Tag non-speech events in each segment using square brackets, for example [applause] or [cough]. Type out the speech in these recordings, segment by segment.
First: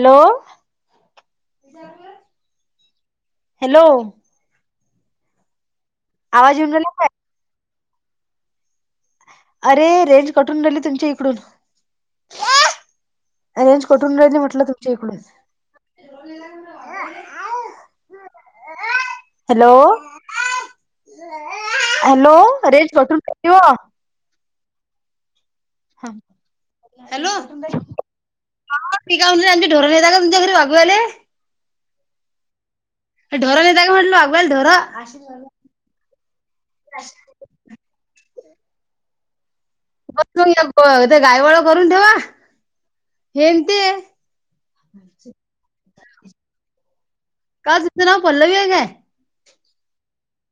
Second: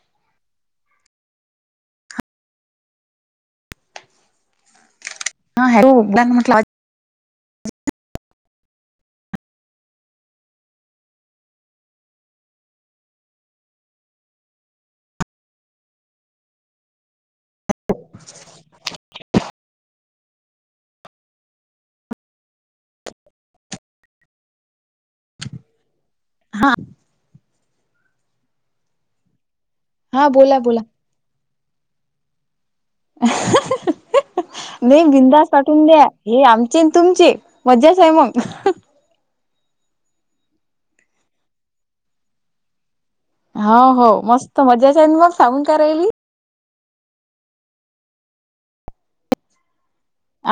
Hello hello. हा hello. उगडान म्हटलं आवाज येऊन राहिला काय? अरे रेंज कटून राहिली तुमच्या इकडून. रेंज कटून राहिली म्हटलं तुमच्या इकडून. [unintelligible] [unintelligible] हॅलो. हॅलो रेंज कटून राहिली ओ. हा. हा. हॅलो. हा ती काय म्हणा, आमची ढोर नेता का? हा तुमच्या घरी बोला बोला वागवाले. ढोरं नेता का मनलं, वाघवाले नाही ढोरं. [unintelligible] द्या. ही आमची न तुमची. मजाचाय मग. [unintelligible] ते गायवळ करून ठेवा. हो, हो. मस्त मजाचाय न मग, सांगून काय राहिली? का, तिचं नाव पल्लवीय काय?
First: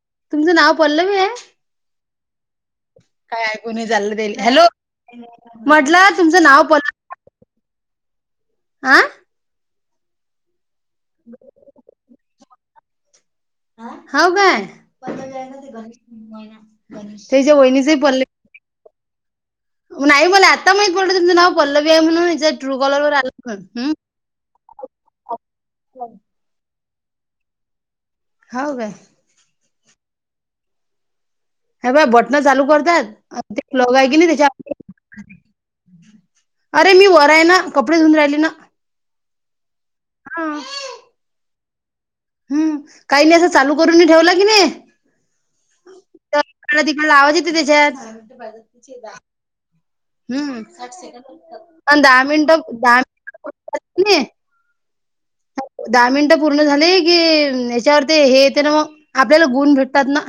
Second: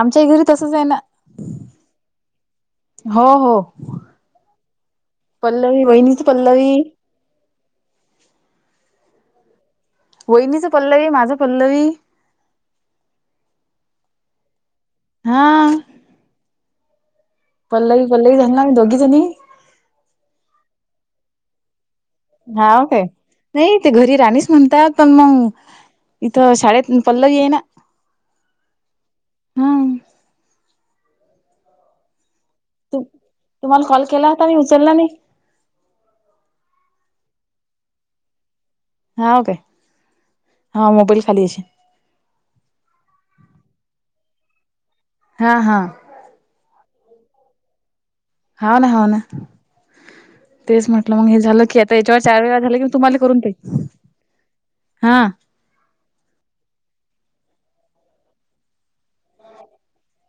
आमच्याही घरी तसचाय ना. हो काय हो ऐकू नाही चाललं त्याले. हॅलो. पल्लवी म्हटलं, वहिनीच तुमचं नाव पल्लवी पल्ल आ. वहिनीचं पल्लवी, माझं पल्लवी. हाव काय? हा तेज्या वहिणीचही पल्लव [unintelligible] दोघीजणी. नाही मला आता माहीत पडलंय, तुमचं नाव पल्लविय म्हणून. हिच्या ट्रू हाव कॉलर काय? वर आलं नाही ते पण घरी राणीच म्हणतात. पण मग, इथं शाळेत पल्लवीय ना. हाव गाय? हा हे बघ, बटणा चालू तू करत्यात. ते तुम्हाला प्लग कॉल हाय की केला नाही होता मी त्याज्यात. उचलला नाही अरे, मी वरय ना. कपडे धुवून राहिली ना. हाव काय? हा, मोबाईल खाली अशी. हम्, काही नाही, असं चालू करूनही ठेवला नाही हा, हा. तर इकडला- तिकडला आवाज येते त्याच्यात. हाव ना, हाव ना. हम्म तेच म्हटलं, मग हे झालं की, आता पण याच्यावर दहा चार वेळा मिनिटं झालं कि, मग दहा तुम्हाली करून घेईन. मिनिटं हा. दहा मिनिटं पूर्ण झाले की, याच्यावरती हे येते ना मग. आपल्याला गुण भेटतात ना.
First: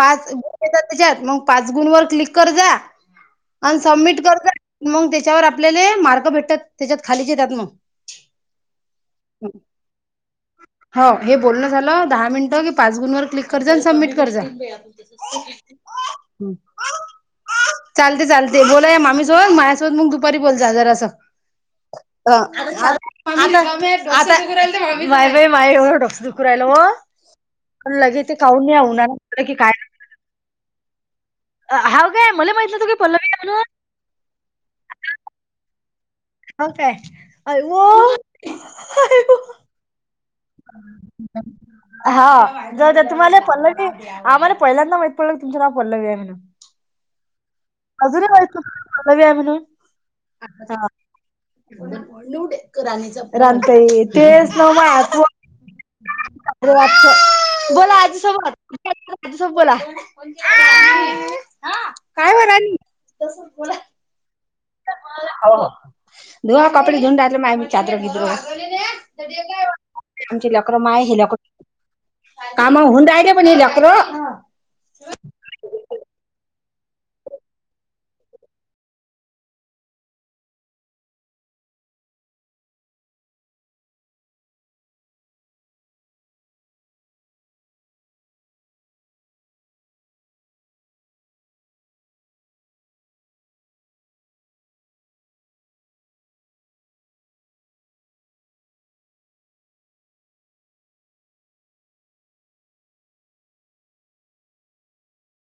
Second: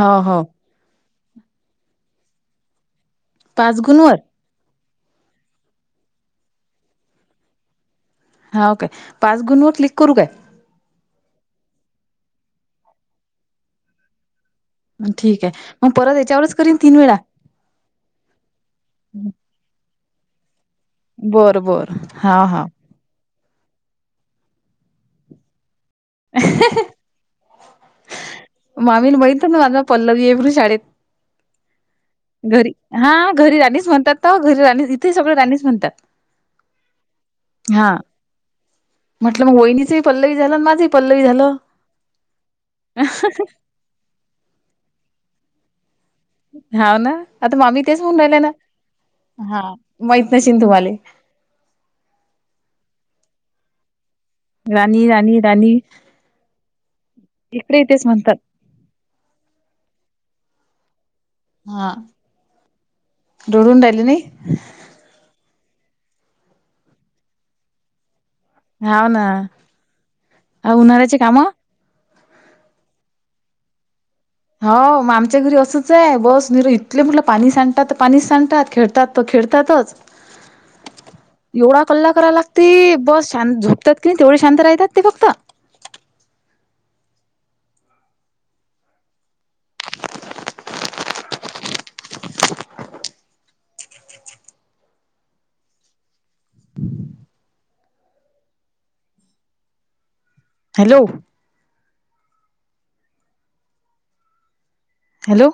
हो हो गुण येतात त्याच्यात, मग पाच गुण वर क्लिक कर जा. अन् पाच गुणवर सबमिट कर जा. मग त्याच्यावर आपल्याले मार्क भेटतात. त्याच्यात खालीच येत्यात मग. हाव काय? पाच गुणवर क्लिक करू काय? हो. हे बोलणं झालं, दहा मिनटं की, पाच गुणवर क्लिक कर‌ जा. अन् सबमिट कर जा. अन् ठीकय. मग परत याच्यावरच करीन तीन वेळा. चालते- चालते. बोला या मामीसोबत. माझ्यासोबत मग दुपारी बोलचा जरासं. बरं बरं अ हाव हाव आता, आता. नाही बाई, माह्या एवढं. डोस्कं दुखू राहिलं ओ. पण लगे ते काऊन या ऊनानं. न माज पल्लवी ए मनून शाळेत. अ हाव काय? मला घरी, माहित नव्हतं की हा पल्लवी आहे घरी म्हणून. राणीच म्हणतात. तर घरी राणी, इथेही सगळं राणीच म्हणतात. हो काय? अय्यो! अय्यो! वहीणीचंही पल्लवी झालं आणि माझंही पल्लवी झालं हा. जाऊ द्या, तुम्हाला पल्लवी आम्हाला पहिल्यांदा माहित पडलं, तुमचं नाव पल्लवीय म्हणून. हाव, ना. आता मामी तेच म्हणून अजूनही राहिल्या ना. माहित नव्हतं पल्लवी आहे हा, माहीत नशीन तुम्हाले. येऊ दे, रानीचा. रानताई, तेच ना. माया राणी फोन राणी राणी अरे, अच्छा. इकडे बोला तेच आजी म्हणतात सोबत. [inaudible] आजीसोबत बोला, आअ [inaudible] हा, धूडून राहीली नाई? होव, धुवा कापडी धुवून राहीले माय मी चादरं घिदरो. [inaudible] हाव ना आमची लाकरं माय उन्हाळ्याची हीला क् कामं कामं होऊन राहीले पण ही ल्याकरो हाव, मग आमच्या घरी असंच आहे बस नरो इतले मुलं पाणी सांडतात त पाणीच सांडतात खेडतात त खेडतातच. [unintelligible] येवडा कल्ला कराय लागती, बस शां झोपतात किनी तेवडे शांत राह्यतात ते फक्त. हम्म हॅलो हॅलो